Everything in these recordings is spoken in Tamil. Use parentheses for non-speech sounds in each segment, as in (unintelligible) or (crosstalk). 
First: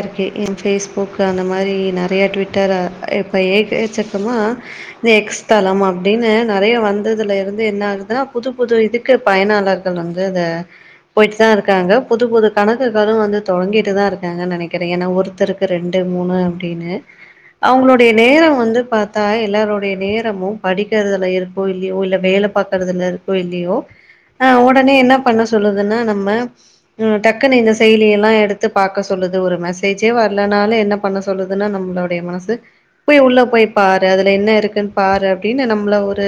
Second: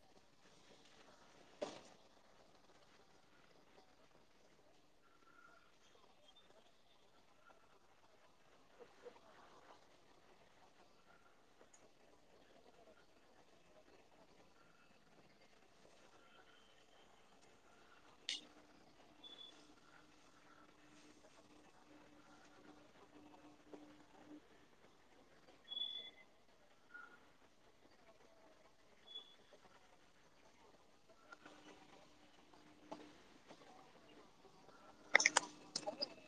இருக்கு என் ஃ பேஸ்புக் அந்த மாரி நெறைய ட்விட்டர இப்ப ஏகச்சக்கமா இந்த எக்ஸ்தலம் அப்டின்னு நெறைய வந்ததுல இருந்து என்ன ஆகுதுனா புது புது இதுக் கு பயனாளர்கள் வந்து அத போய்ட்தா இருக்காங்க புது புது கணக்குகளு வந்து தொடங்கிட்டு தா இருக் (unintelligible) நெனைக்கிறே ஏன்னா ஒருத்தருக்கு ரெண்டு மூணு அப்டின்னு அவுங்களோடைய நேரொ வந்து பாத்தா எல்லாருடைய நேரமு படிக்கிறதுல இருக்கோ இல்லையோ இல்ல வேல பாக்கறதுல இருக்கோ இல்லையோ ஆ ஒடனே என்ன பண்ண சொல்லுதுன்னா நம்ம ம் டக்குனு இந்த செயலிய எல்லா எடுத்து பாக் க்க சொல்லுது ஒரு மெசேஜே வரலனால என்ன பண்ண சொல்லுதுன்னா நம்மளுடைய மனசு போய் உள்ள போய் பாரு அதுல என்ன இருக்குன் பாரு அப்டின்னு நம்ள ஒரு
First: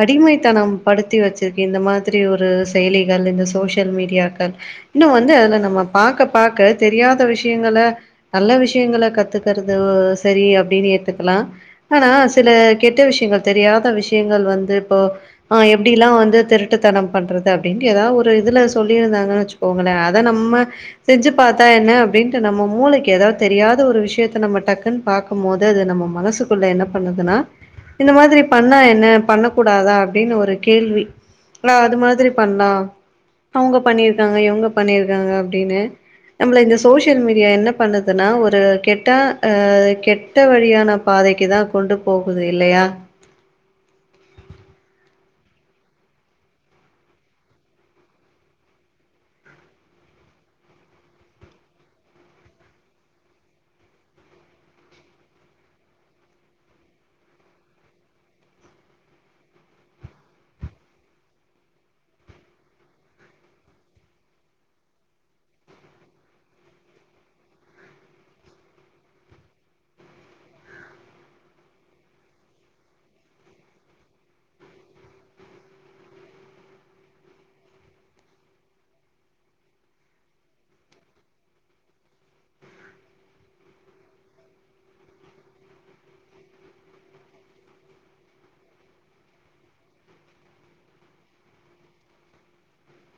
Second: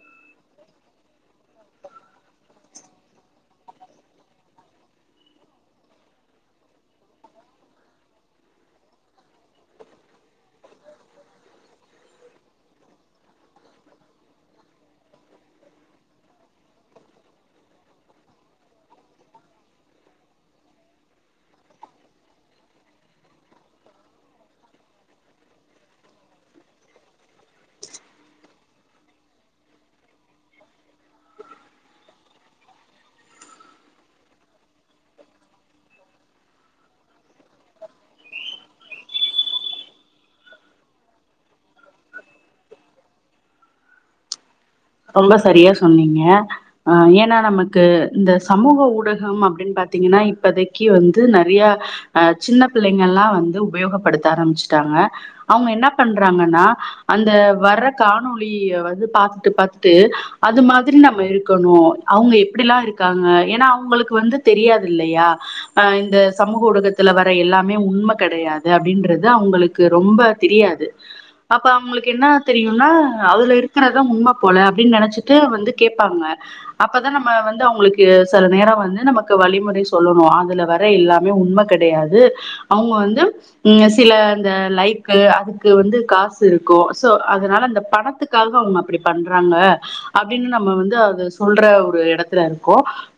அடிமைத்தனம் படுத்தி வச்சிருக்கு இந்த மாதிரி ஒரு செயலிகள் இந்த சோஷியல் மீடியாக்கள் இன்னு வந்து அதுல நம்ம பாக்க பாக்க தெரியாத விஷயங்கல நல்ல விஷயங்கல கத்துக்கறது சரி அப்டின்னு ஏத்துக்கலா ஆனா சில கெட்ட விஷயங்கள் தெரியாத விஷயங்கள் வந்து இப்போ ஆ எப்டிலா வந்து திருட்டுத்தனம் பண்றது அப்டின்ட்டு ஏதாவ் ஒரு இதுல சொல்லியிருந்தாங்கன்னு வச்சுக்கோங்களேன் அத நம்ம செஞ்சுப் பாத்தா என்ன அப்டின்ட்டு நம்ம மூளைக்கு எதாவ்து தெரியாத ஒரு விஷயத்த நம்ம டக்குன் பாக்கும் போது அது நம்ம மனசுக்கு குள்ள என்னா பண்ணதுன்னா இந்த மாதிரி பண்ணா என்ன பண்ண கூடாதா அப்டின்னு ஒரு கேள்வி நா அது மாதிரி பண்லா அவுங்க பண்ணிருக்காங்க இவுங்க பண்ணிருக்காங்க அப்டின்னு நம்மள இந்த சோஷியல் மீடியா என்ன பண்ணுதுன்னா ஒரு கெட்டா அ கெட்ட வழியான பாதைக்கு தா கொண்டு போகுது இல்லையா ரொம்ப சரியா சொன்னீங்க அ ஏன்னா நமக்கு இந்த சமூக ஊடகம் அப்டின் பாத்தீங்கன்னா இப்பதைக்கு வந்து நறையா அ சின்ன பிள்ளைங்கள்ளா வந்து உபயோகப்படுத்த ஆரம்ச்சுட்டாங்க அவுங்க என்னா பண்றாங்கன்னா அந்த வர்ற காணொலிய வந்து பாத்துட்டு பாத்துட் ட்டு அது மாதிரி நம்ம இருக்கணூ அவுங்க எப்டிலா இருக்காங்க ஏன்னா அவுங்களுக்கு வந்து தெரியாதுதில்லையா அ இந்த சமூக ஊடகத்துல வர எல்லாமே உண்ம கெடையாது அப்டின்றது அவுங்களுக்கு கு ரொம்ப தெரியாது அப்ப அவுங்களுக்கு என்ன தெரியுன்னா அதுல இருக்கறது தா உண்மப் போல அப்டின் நெனச்சிட்டு வந்து கேப்பாங்க அப்பதா நம்ம வந்து அவுங்களுக்கு செல நேரொ வந்து நமக்கு வழிமுறை சொல்லணு அதுல வர எல்லாமே உண்ம கெடையாது அவுங்க வந்து இங்க சில அந்த லைக்கு அதுக்கு வந்து காசு இருக்கூ சோ அதனால அந்த பணத்துக் க்காக அவுங்க அப்டி பண்றாங்க அப்டின்னு நம்ம வந்து அது சொல்ற ஒரு எடத்துல இருக்கோ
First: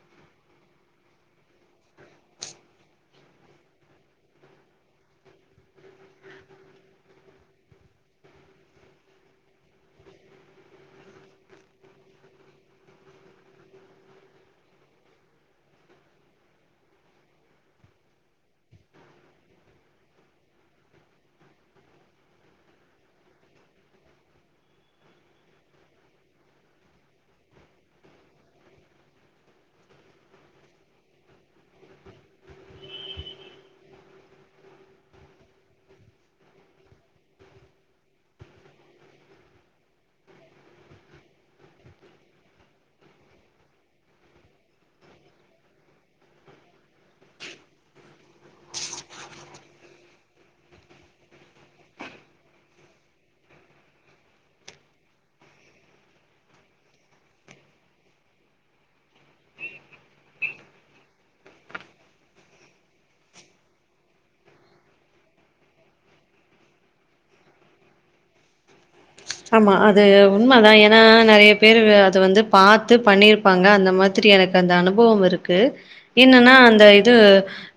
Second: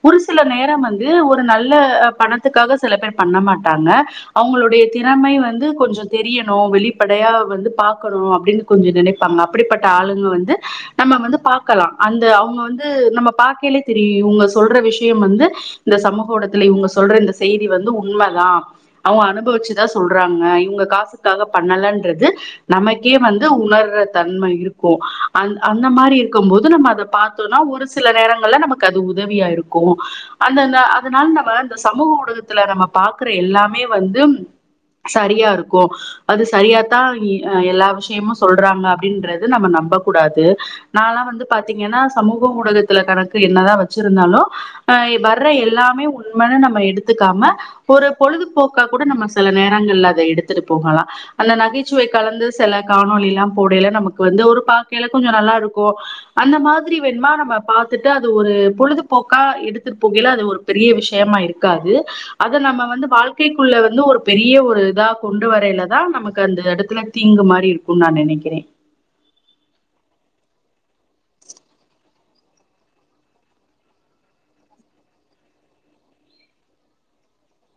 ஒரு சில நேரொ வந்து ஒரு நல்ல பணத்துக்காக சில பேர் பண்ண மாட்டாங்க அவங்களுடைய திறமை வந்து கொஞ்சொ தெரியணு வெளிப்படையா வந்து பாக்கணு அப்டின்னு கொஞ்சோ நெனைப்பாங்க அப்டிப்பட்ட ஆளுங்க வந்து நம்ம வந்து பாக்கலா அந்த அவுங்க வந்து நம்ம பாக்கையிலே தெரியு இவுங்க சொல்ற விஷயம் வந்து இந்த சமூக ஊடகத்துல இவுங்க சொல்ற இந்த செய்தி வந்து உண்மதா அவுங்க அனுபவிச்சுதா சொல்றாங்க இவுங்க காசுக்காக பண்ணலன்றது நமக்கே வந்து உணர்ற தன்ம இருக்கூ அந் அந்த மாரி இருக்கும் போது நம்ம அத பாத்தோனா ஒரு சில நேரங்கள்ல நமக்கு அது உதவியா இருக்கூ அந்தந்த அதனால நம்ம அந்த சமூக ஊடகத்துல நம்ம பாக்குற எல்லாமே வந்து சரியாருக்கூ அது சரியாதா அ எல்லா விஷயமு சொல்றாங்க அப்டின்றது நம்ம நம்ப கூடாது நாலா வந்து பாத்தீங்கன்னா சமூக ஊடகத்துல கணக்கு என்னதா வச்சிருந்தாலு அ வர்ற எல்லாமே உண்மன்னு நம்ம எடுத்துக்காம ஒரு பொழுதுப்போக்கா கூட நம்ம செல நேரங்கள்ல அத எடுத்துட்டு போகலா அந்த நகைச்சுவை கலந்து செல காணொலி எல்லாம் போடையில நமக்கு வந்து ஒரு பாக்கையில கொஞ்சொ நல்லாருக்கூ அந்த மாதிரி வேணுமா நம்ம பாத்துட்டு அது ஒரு பொழுதுப்போக்கா எடுத்துட்டு போகையில அது ஒரு பெரிய விஷயமா இருக்காது அத நம்ம வந்து வாழ்க்கைக்குள்ள வந்து ஒரு பெரிய ஒரு இதா கொண்டு வரைலதா நமக்கு அந்த எடத்துல தீங்கு மாரி இருக்கும் நா நெனைக்கிறே ஆமா அது உண்மதா ஏனா நெறைய பேரு வ அது வந்து பாத்து பண்ணீர் பாங்க அந்த மாதிரி எனக்கு அந்த அனுபவம் இருக்கு என்னன்னா அந்த இது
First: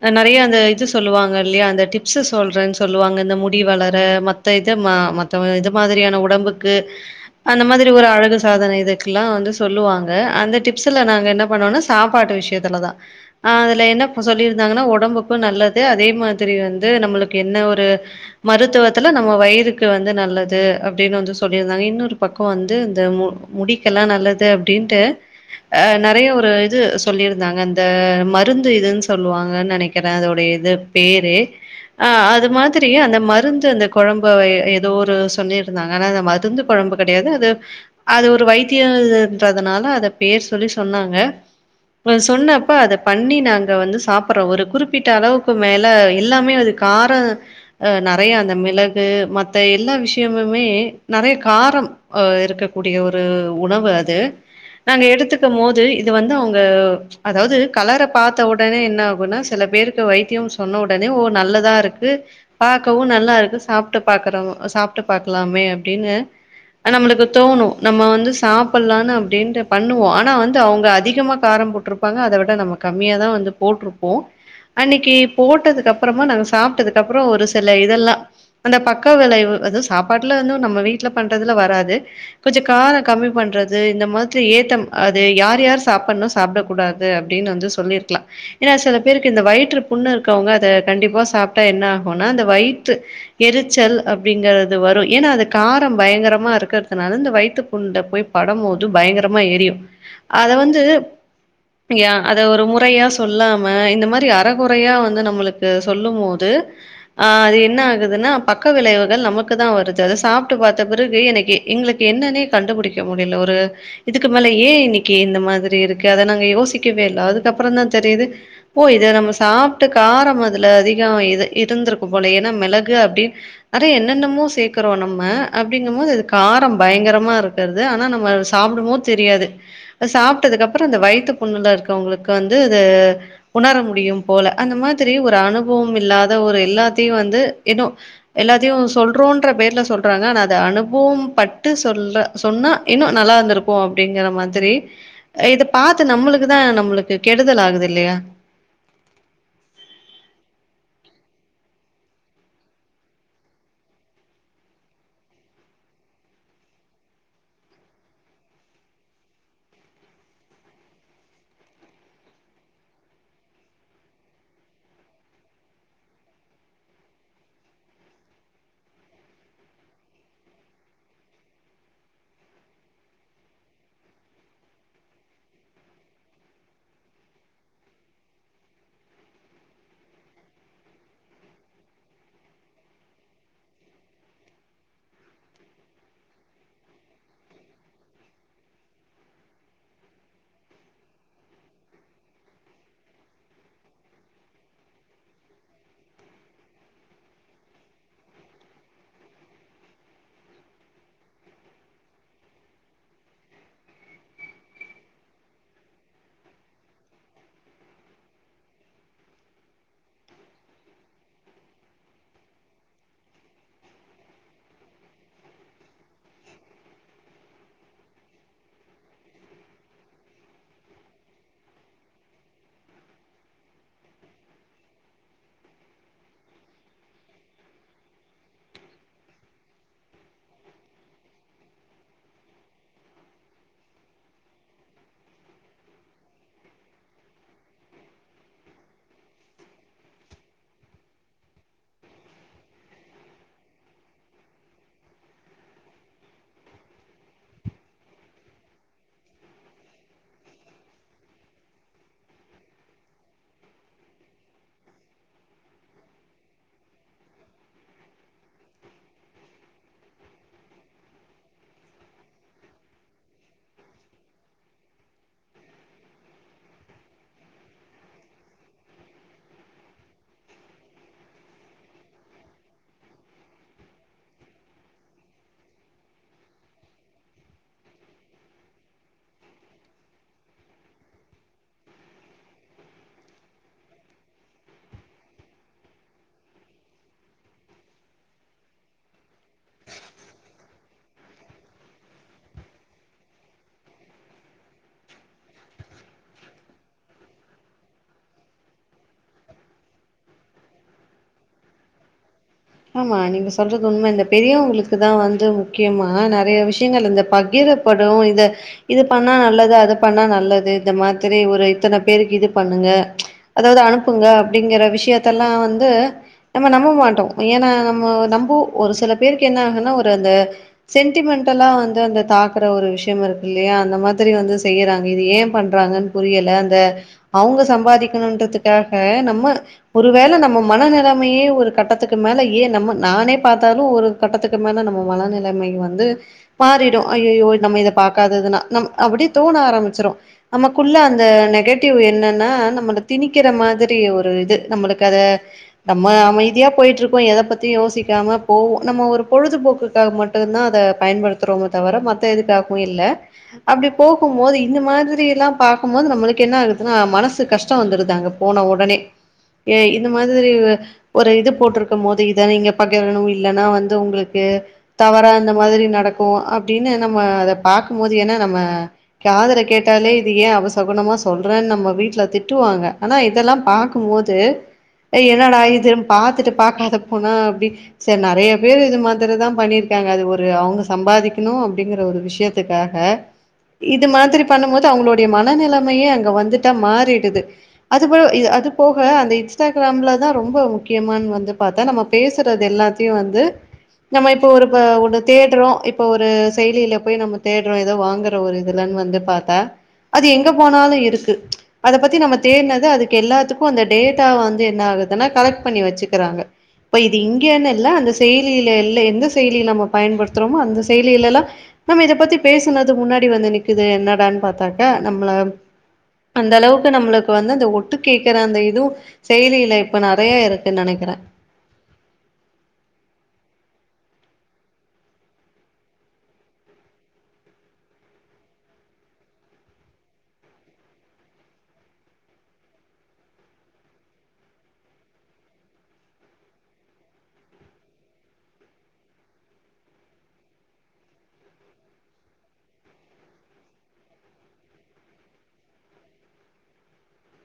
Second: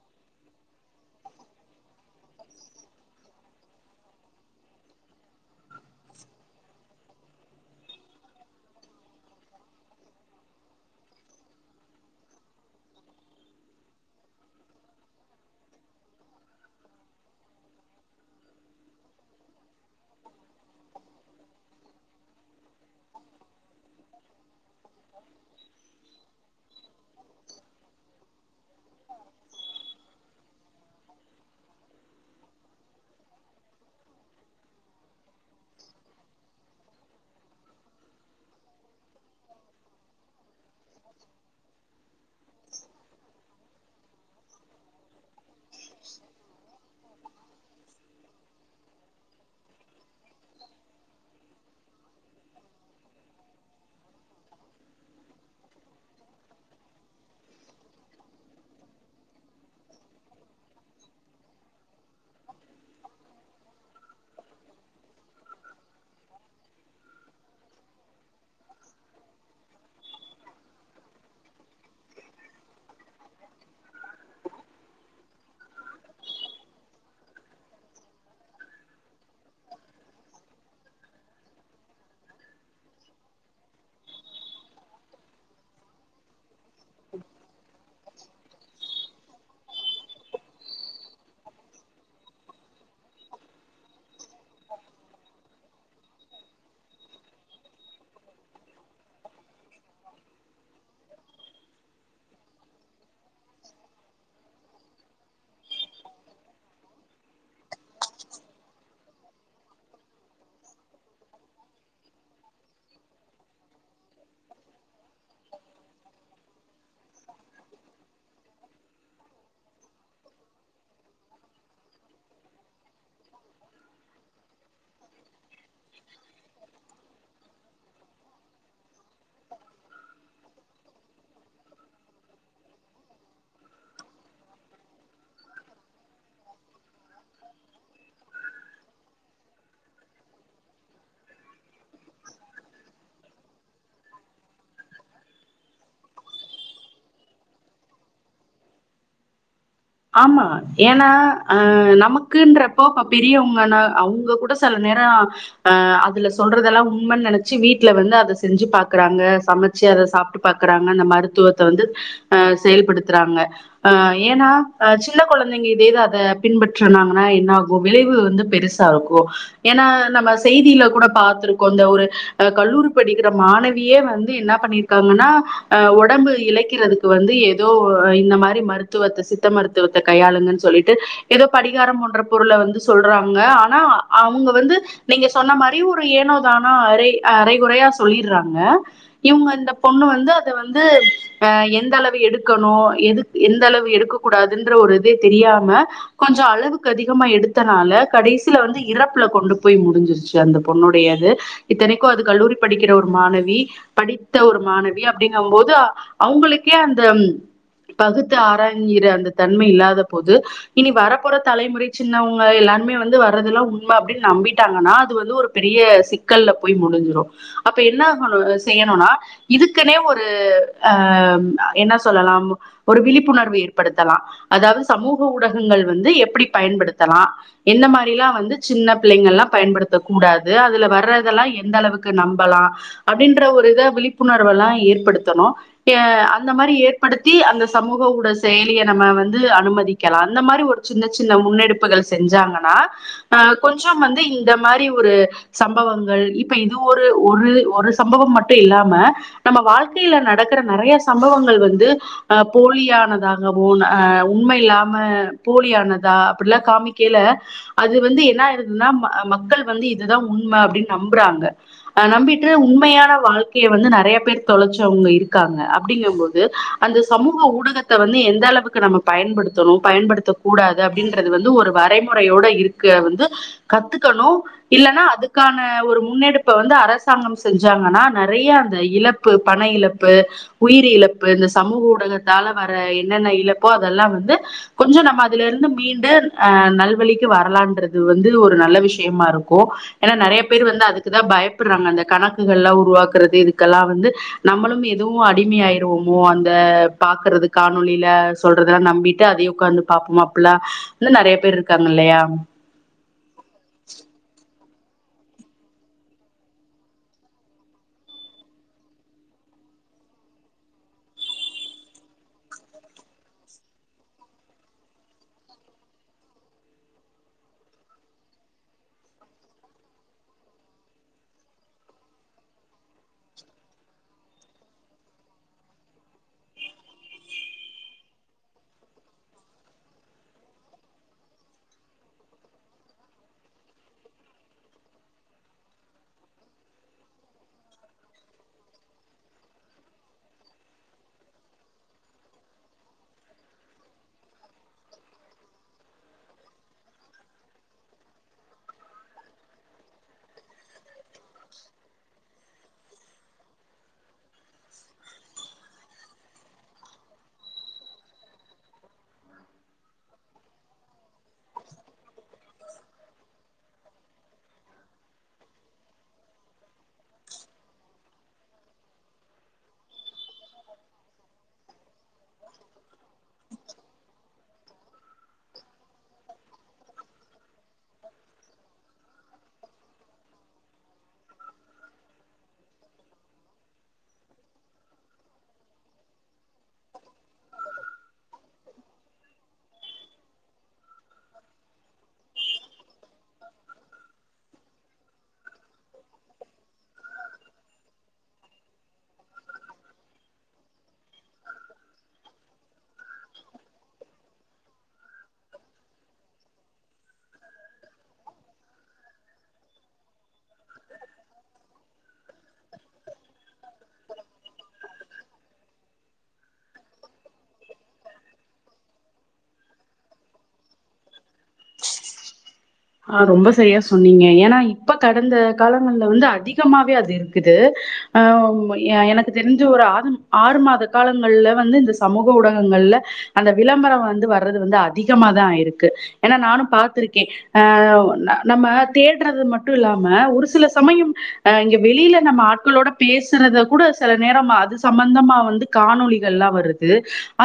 அ நெறைய அந்த இது சொல்லுவாங்கல்லியா அந்த டிப்ஸு சொல்றன் சொல்லுவாங்க இந்த முடி வளர மத் த இத ம மத்த அ இது மாதிரியான உடம்புக்கு அந்த மாதிரி ஒரு அழகு சாதனோ இதுக்கெல்லா வந்து சொல்லுவாங்க அந்த டிப்ஸுல நாங்க என்ன பண்ணுவோனா சாப்பாட்டு விஷ்ய த்துலதா ஆ அதுல என்ன சொல்லீர்ந்தாங்கனா ஒடம்புக்கு நல்லது அதே மாதிரி வந்து நம்மளுக்கு என்ன ஒரு மருத்துவத்துல நம்ம வயிறுக்கு வந்து நல்லது அப் டின் வந்து சொல்லீர்ந்தாங்க இன்னோர் பக்கோ வந்து இந்த மு முடிக்கெல்லா நல்லது அப்டின்ட்டு அ நெறைய ஒரு இது சொல்லீர்ந்தாங்க அந்த மருந்து இதுன் சொல்லுவாங்கன் நெனைக்கிறே அதோடைய இது பேரு ஆ அது மாதிரி அந்த மருந்து அந்த கொழம்பு அ எதோ ஒரு சொல்லீ ருந்தாங்க ஆனா அந்த மருந்து கொழம்பு கெடையாது அது அது ஒரு வைத்திய ல் ன்றதுனால அத பேர் சொல்லி சொன்னாங்க அத சொன்னப்ப அத பண்ணி நாங்க வந்து சாப்பட்றோ ஒரு குறிப்பிட்ட அளவுக்கு மேல எல்லாமே அது காரோ அ நெறைய அந்த மிளகு மத்த எல்லா விஷ்ய முமே நெறைய காரம் அ இருக்கக்கூடிய ஒரு உணவு அது நாங்க எடுத்துக்கம்மோது இது வந்து அவுங்க அதாவ்து கலர பாத்த உடனே என்ன ஆகுன்னா சில பேருக்கு வைத்தியம் சொன்ன உடனே ஓ நல்லதா இருக்கு பாக்கவு நல்லாருக்கு சாப்ட்டு பாக்கறவ்ங்க அ சாப்ட்டு பாக்கலாமே அப்டினு அத் நம்மளுக்கு தோணு நம்ம வந்து சாப்பட்லான்னு அப்டின்ட்டு பண்ணுவோ ஆனா வந்து அவுங்க அதிகமா காரம் போட்ரு ப்பாங்க அத விட நம்ம கம்மியா தா வந்து போட்ருப்போ அன்னிக்கி போட்டதுக்கப்பறமா நாங்க சாப்ட்டதுக்கப்பறோ ஒரு சில இதெல்லா அந்த பக்க விளைவு அது சாப்பாட்லர்ந்து நம்ம வீட்ல பண்றதுல வராது கொஞ்சோ காரோ கம்மி பண்றது இந்த மாதிரி ஏத்தம் அது யார் யார் சாப்பட்ணு சாப்டக் கூடாது அப்டின் வந்து சொல்லீர்க்கலா ஏனா சில பேருக்கு இந்த வயிற்று புண்ணு இருக்கவுங்க அத கண்டிப்பா சாப்ட்டா என்ன ஆகுன்னா அந்த வய்த்து எரிச்சல் அப்டிங்கற து வரு ஏனா அது காரம் பயங்கரமா இருக்கற்துனால இந்த வய்த்து புண்ட்ட போய் பட மோது பயங்கரமா எரியு அத வந்து யா அத ஒரு முறையா சொல்லாம இந்த மாரி அறகொறையா வந்து நம்மளுக்கு சொல்லும்மோது ஆ அது என்ன ஆகுதுன்னா பக்க விளைவுகள் நமக் கு தா வருது அத சாப்ட்டு பாத்த பிறகு எனக்கு எங்ளுக்கு என்னனே கண்டுபுடிக்க முடில ஒரு இதுக்கு மேல ஏ இன்னிக்கி இந்த மாதிரி இருக்கு அத நாங்க யோசிக்கவே இல்ல அதுக்கப்பறந்தா தெரியிது ஓ இது நம்ம சாப்ட்டு காரம் அதுல அதிகோ இது இருந்திருக்கும்போல ஏனா மிளகு அப்டி அதா என் னென்னமோ சேக்கறோ நம்ம அப்டிங்கம்மோது அது காரம் பயங்கரமா இருக்கற்து ஆனா நம்ம சாப்டும்மோது தெரியாது அது சாப்ட்டதுக்கப்பறோ அந்த வய்த்து புண்ணுலா இருக்கவுங்களுக் வந்து அது உணர முடியும் போல அந்த மாதிரி ஒரு அனுபவம் இல்லாத ஒரு எல்லாத்தையு வந்து இன்னு எல்லாத்தையு சொல்றோன்ற பேர்ல சொல்றாங்க ஆனா அது அனுபவம் பட்டு சொல்ல சொன்னா இன்னு நல்லாருந்திருக் கு அப்டிங்கிற மாதிரி இத பாத்து நம்மளுக்குதா நம்மளுக்கு கெடுதல் ஆகுது இல்லியா ஆமா ஏனா அ நமக்குன்றப்போ ப பெரியவங்கன்னா அவுங்க கூட செல நேரோ அ அதுல சொல்றதெல்லா உண்மைன்னு நெனைச்சு வீட்டுல வந்து அத செஞ்சு பாக்குறாங்க சம ச்சி அத சாப்ட்டு பாக்குறாங்க அந்த மருத்துவத்த வந்து அ செயல்படுத்துறாங்க அ ஏன்னா அ சின்ன கொழந்தைங்க இதேத அத பின்பற்றுனாங்கன்னா என்ன ஆகு விளைவு வந்து பெருசா இருக்கு ஏன்னா நம்ம செய்தில கூட பாத்திருக்கோ இந்த ஒரு அ கல்லூரி படிக்கற மாணவியே வந்து இன்னா பண்ணிரு க்காங்கன்னா அ ஒடம்பு இலக்கிறதுக்கு வந்து ஏதோ இந்த மாரி மருத்துவத்த சித் த்த மருத்துவத்த கையாளுங்கன்னு சொல்லுட்டு ஏதோ படிகார போன்ற பொருள வந்து சொல்றாங்க ஆனா அவுங்க வந்து நீங்க சொன்ன மாரி ஒரு ஏனோ தானோ அரை அரைகுறையா சொல்லிட்றாங்க இவுங்க அந்த பொண்ணு வந்து அத வந்து அ எந்த அளவு எடுக்கணு எதுக் எந்த அளவு எடுக்க கூடாதுன்ற ஒரு இதே தெரியாம கொஞ்சோ அளவுக்கு அதிகமா எடுத்தனால கடைசில வந்து இறப்புல கொண்டு போய் முடிஞ்சிருச்சு அந்த பொண்ணோடையது இத்தனைக்கு அது கல்லூரி படிக்கற ஒரு மாணவி படித்த ஒரு மாணவி அப்டிங்க போது அவுங்களுக்கே அந்த பகுத்து ஆராய் யிற அந்த தன்மை இல்லாத போது இனி வரப்போற தலைமுறை சின்னவங்க எல்லாருமே வந்து வர்றதுெல்லா உண்ம அப்டின்னு நம்பிட்டாங்கன்னா அது வந்து ஒரு பெரிய சிக்கல்ல போய் முடிஞ்சிரு அப்ப என்ன ஆகு செய்யணும்னா இதுக்குன்னே ஒரு அ என்ன சொல்லலா ஒரு விழிப்புணர்வு ஏற் படுத்தலாம் அதாவ்து சமூக ஊடகங்கள் வந்து எப்டி பயன்படுத்தலா எந்த மாரிலா வந்து சின்ன பிள்ளைங்கள்ல்லா பயன்படுத்த கூடாது அதுல வர்றதெல்லா எந்த அளவுக்கு நம்பலா அப்டின்ற ஒரு இத விழிப்புணர்வல்லா ஏற்படுத்தணு அ அந்த மாரி ஏற்படுத்தி அந்த சமூக ஊட செயலிய நம்ம வந்து அனுமதிக்கலா அந்த மாரி ஒரு சின்ன சின்ன முன்னெடுப்புகள் செஞ்சாங்கன்னா அ கொஞ்ச வந்து இந்த மாரி ஒரு சம்பவங்கள் இப்ப இது ஒரு ஒரு ஒரு சம்பவோ மட்டு இல்லாம நம்ம வாழ்க்கைல நடக்கற நறைய சம்பவங்கள் வந்து அ போலியானதா கவோ அ உண்ம இல்லாம போலியானதா அப்டிலா காமிக்கைல அது வந்து என்ன ஆயிடுதுன்னா ம மக்கள் வந்து இது தா உண்ம அப்டின்னு நம்பறாங்க அ நம்பிட்டு உண்மையான வாழ்க்கைய வந்து நறைய பேர் தொலைச்சுவங்க இருக்காங்க அப்டிங்கு போது அந்த சமூக ஊடகத்த வந்து எந் தளவுக்கு நம்ம பயன்படுத்தணும் பயன்படுத்த கூடாது அப்டின்றது வந்து ஒரு வரைமுறையோட இருக்க வந்து கத்துக்கணு இல்லன்னா அதுக்கான ஒரு முன்னெடுப்ப வந்து அரசாங்க செஞ்சாங்கன்னா நறைய அந்த இழப் பு பண இழப்பு உயிர் இழப்பு இந்த சமூக ஊடகத்தால வர என்னென்ன இழப்போ அதெல்லா வந்து கொஞ்ச நம்ம அதுல இருந்து மீண்ட அ நல்வழிக்கு வரலான்ரது வந்து ஒரு நல்ல விஷ்யமாருக் கோ ஏன்னா நெறைய பேர் வந்து அதுக்குதா பயப்பர்றாங்க அந்த கணக்குகள்ல்லா உருவாக்கறது இதுக்கல்லா வந்து நம்மளு இதுவு அடிமையாயிருவோமோ அந்த பாக்குறதுக்கா னொலில சொல்றதெல்லா நம்பிட்டு அதே உக்காந்து பாப்போமா அப்பல்லா இன்னு நெறைய பேர் இருக்காங்க இல்லையா ஆமா நீங்க சொல்றது உண்ம இந்த பெரியவங்களுக்கு தா வந்து முக்கியமா நெறைய விஷ்யங்கள் இந்த பகிர படு இத இது பண்ணா நல்லது அது பண்ணா நல்லது இந்த மாதிரி ஒரு இத்தன பேருக்கு இது பண்ணுங்க அதாவ்து அனுப்புங்க அப்டிங்கற விஷயத்தெல்லா வந்து நம்ம நம்ப மாட்டோ ஏன்னா நம்ம நம்போ ஒரு சில பேருக்கு என்ன ஆகுன்னா ஒரு அந்த சென்டிமென்ண்டலா வந்து அந்த தாக்குற ஒரு விஷ்யோ இருக்கு இல்லையா அந்த மாதிரி வந்து செய்யுறாங்க இது ஏ பண்றாங்கன் புரியல அந்த அவுங்க சம்பாதிக்கணும் இன்றதுக்காக நம்ம ஒரு வேள நம்ம மன நெலமையே ஒரு கட்ட ட்டத்துக்கு மேல ஏ நம்ம நானே பாத்தாலு ஒரு கட்டத்துக்கு மேல நம்ம மன நெலைமை வந்து மாறிடு அய்யய்யோ இது நம்ம இத பாக்காததுன்னா நம் அப்டி தோண ஆரமிச்சிரு நமக்குள்ள அந்த நெகட்டிவ் என்னன்னா நம்மள திணிக்கற மாதிரி ஒரு இது நம்மளுக்கு அத நம்ம அமைதியா போயிட்டிருக்கோ எத பத்தியு யோசிக்காம போவோ நம்ம ஒரு பொழுதுபோக்குக்காக மட்டு தா அத பயன்படுத் துறோமோ தவர மத்த எதுக்காக்வு இல்ல அப்டி போகுமோது இந்த மாதிரில்லா பாக்குமோது நம்மளுக்கு என்ன ஆகுதுன்னா மனசு கஷ்டோ வந்துருதாங்க போன ஒடனே ஏ இந்த மாதிரி ஒரு இது போட்டுருக்கும்போது இதா நீங்க பகிரணு இல்லன்னா வந்து உங்களுக்கு தவறா இந்த மாதிரி நடக்கு அப்டின்னு நம்ம அத பாக்கும்போது ஏனா நம்ம காதுர கேட்டாலே இப்டி அபசகுனமா சொல்றன்னு நம்ம வீட்ல திட்டுவாங்க ஆனா இதெல்லா பாக் க்கும் போது என்னடா இதும் பாத்துட்டு பாக்காத போனா அப்டி செரி நறைய பேரு இது மாதிரிதா பண்ணிருக்காங்க அது ஒரு அவங்க சம்பாதிக்கணு அப்டிங்கிற ஒரு விஷயத் த்துக்காக இது மாதிரி பண்ணும்போது அவுங்களுடைய மன நெலைமையே அங்க வந்துட்டா மாறிடுது அதுபோ இது அது போக அந்த இன்ஸ்டாக்ராம்ல தா ரொம்ப முக்கியமான் வந்து பாத்தா நம்ம பேசுறது எல்லாத்தையு வந்து நம்ம இப்ப ஒரு ப ஒன்னு தேட்ரோ இப்ப ஒரு செயலியில போய் நம்ம தேட்ரோ எதோ வாங்குற ஒரு இதுலன் வந்து பாத்தா அது எங்க போனாலு இருக்கு அத பத்தி நம்ம தேட்னத அதுக்கு எல்லாத்துக்கு அந்த டேட்டா வந்து என்ன ஆகுதுன்னா கலெக்ட் பண்ணி வச்சுக்கிறாங்க இப்ப இது இங்கேன்னு இல்ல அந்த செயலியில எல்ல எந்த செயலிய நம்ம பயன்படுத்துறோமோ அந்த செயலில எல்லா நம்ம இத பத்தி பேசனது முன்னாடி வந்து நிக்குது என்னடான் பாத்தாக்கா நம்மள அந்த அளவுக்கு நம்ளுக்கு வந்து அந்த ஒட்டு கேக்குற அந்த இதூ செயலியில இப்ப நெறைய இருக்குன் நெனைக்கிறே ஆ ரொம்ப சரியா சொன்னீங்க ஏன்னா இப்ப கடந்த காலங்கள்ல வந்து அதிகமாவே அது இருக்குது ஆம் ய எனக்கு தெரிஞ்ச ஒரு ஆதும் ஆறு மாத காலங்கள்ல வந்து இந்த சமூக ஊடகங்கள்ல அந்த விளம்பரோ வந்து வர்றது வந்து அதிகமாதா ஆயிருக்கு ஏன்னா நானு பாத்திருக்கே ஆவ் ந நம்ம தேட்றது மட்டு இல்லாம ஒரு சில சமயம் அ இங்க வெளியில நம்ம ஆட்களோட பேசுறத கூட சில நேரமா அது சம்பந்தமா வந்து காணொலிகள்லா வருது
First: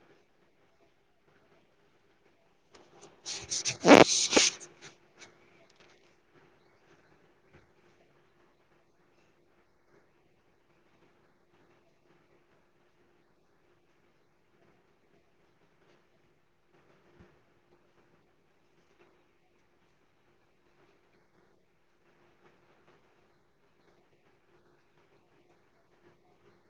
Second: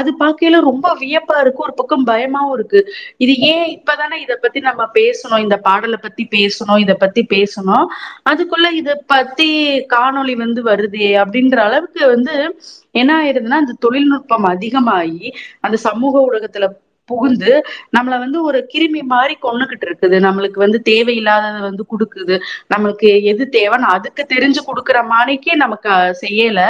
அது பாக்கையில ரொம்ப வியப்பாருக்கு ஒரு பக்கம் பயமாவு இருக்கு இது ஏ இப்பதானே இத பத்தி நம்ம பேசணு இந்த பாடல பத்தி பேசணு இத பத்தி பேசணு அதுக்குள்ள இத பத்தி காணொளி வந்து வருதே அப்டின்ற அளவுக்கு வந்து என்னா ஆயிடுதுன்னா இந்த தொழில்நுட்பம் அதிகமாயி அந்த சமூக ஊடகத்துல புகுந்து நம்மள வந்து ஒரு கிருமி மாரி கொண்ணுக்குட் ட்ருக்குது நம்மளுக்கு வந்து தேவையில்லாதத வந்து குடுக்குது நம்மளுக்கு எது தேவன் அது த தெரிஞ்சு குடுக்குற மானிக்கு நமக்கு அ செய்யல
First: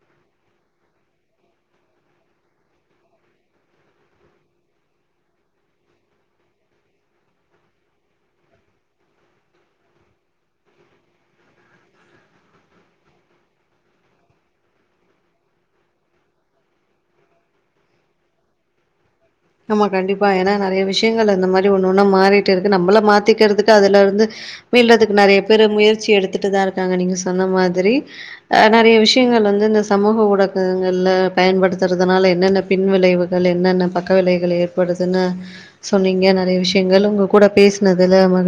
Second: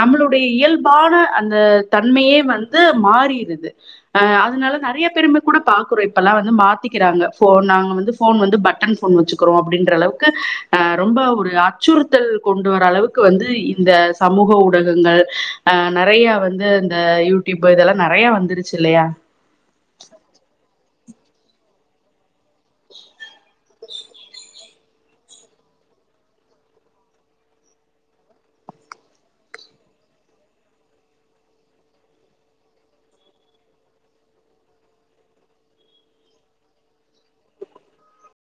நம்மளுடைய இயல்பான அந்த தன்மையே வந்து மாறிருது அ அதனால நெறைய பேரும கூட பாக்குரோ இப்பல்லா வந்து மாத்திக்கிறாங்க ஃபோன் நாங்க வந்து ஃபோன் வந்து பட்டன் ஃபோன் வச்சிக்குறோ அப்டின்ற அளவுக்கு அ ரொம்ப ஒரு ஆ அச்சுறுத்தல் கொண்டு வர அளவுக்கு வந்து இந்த சமூக ஊடகங்க அ நெறைய வந்து இந்த யூடியூப் இதெல்லா நெறைய வந்துருச்சு இல்லையா ஆமா கண்டிப்பா ஏன்னா நெறைய விஷயங்கள் அந்த மாரி ஒன்னு ஒன்னு மாறிட்டு இருக்கு நம்மள மாத்திக்கிறதுக்கு அதுல இருந்து மீள்றதுக்கு நெறைய பேரு முயற்சி எடுத்துட்டுதா இருக்காங்க நீங்க சொன்ன மாதிரி அ நெறைய விஷயங்கள் வந்து இந்த சமூக ஊடகங்கள்ல பயன்படுத்துறதுனால என்னென்ன பின் விளைவுகள் என்னென்ன ப க்க விளைவுகள் ஏற்படுதுன்னு சொன்னீங்க நெறைய விஷயங்கள் உங்க கூட பேசினதுல மகிழ்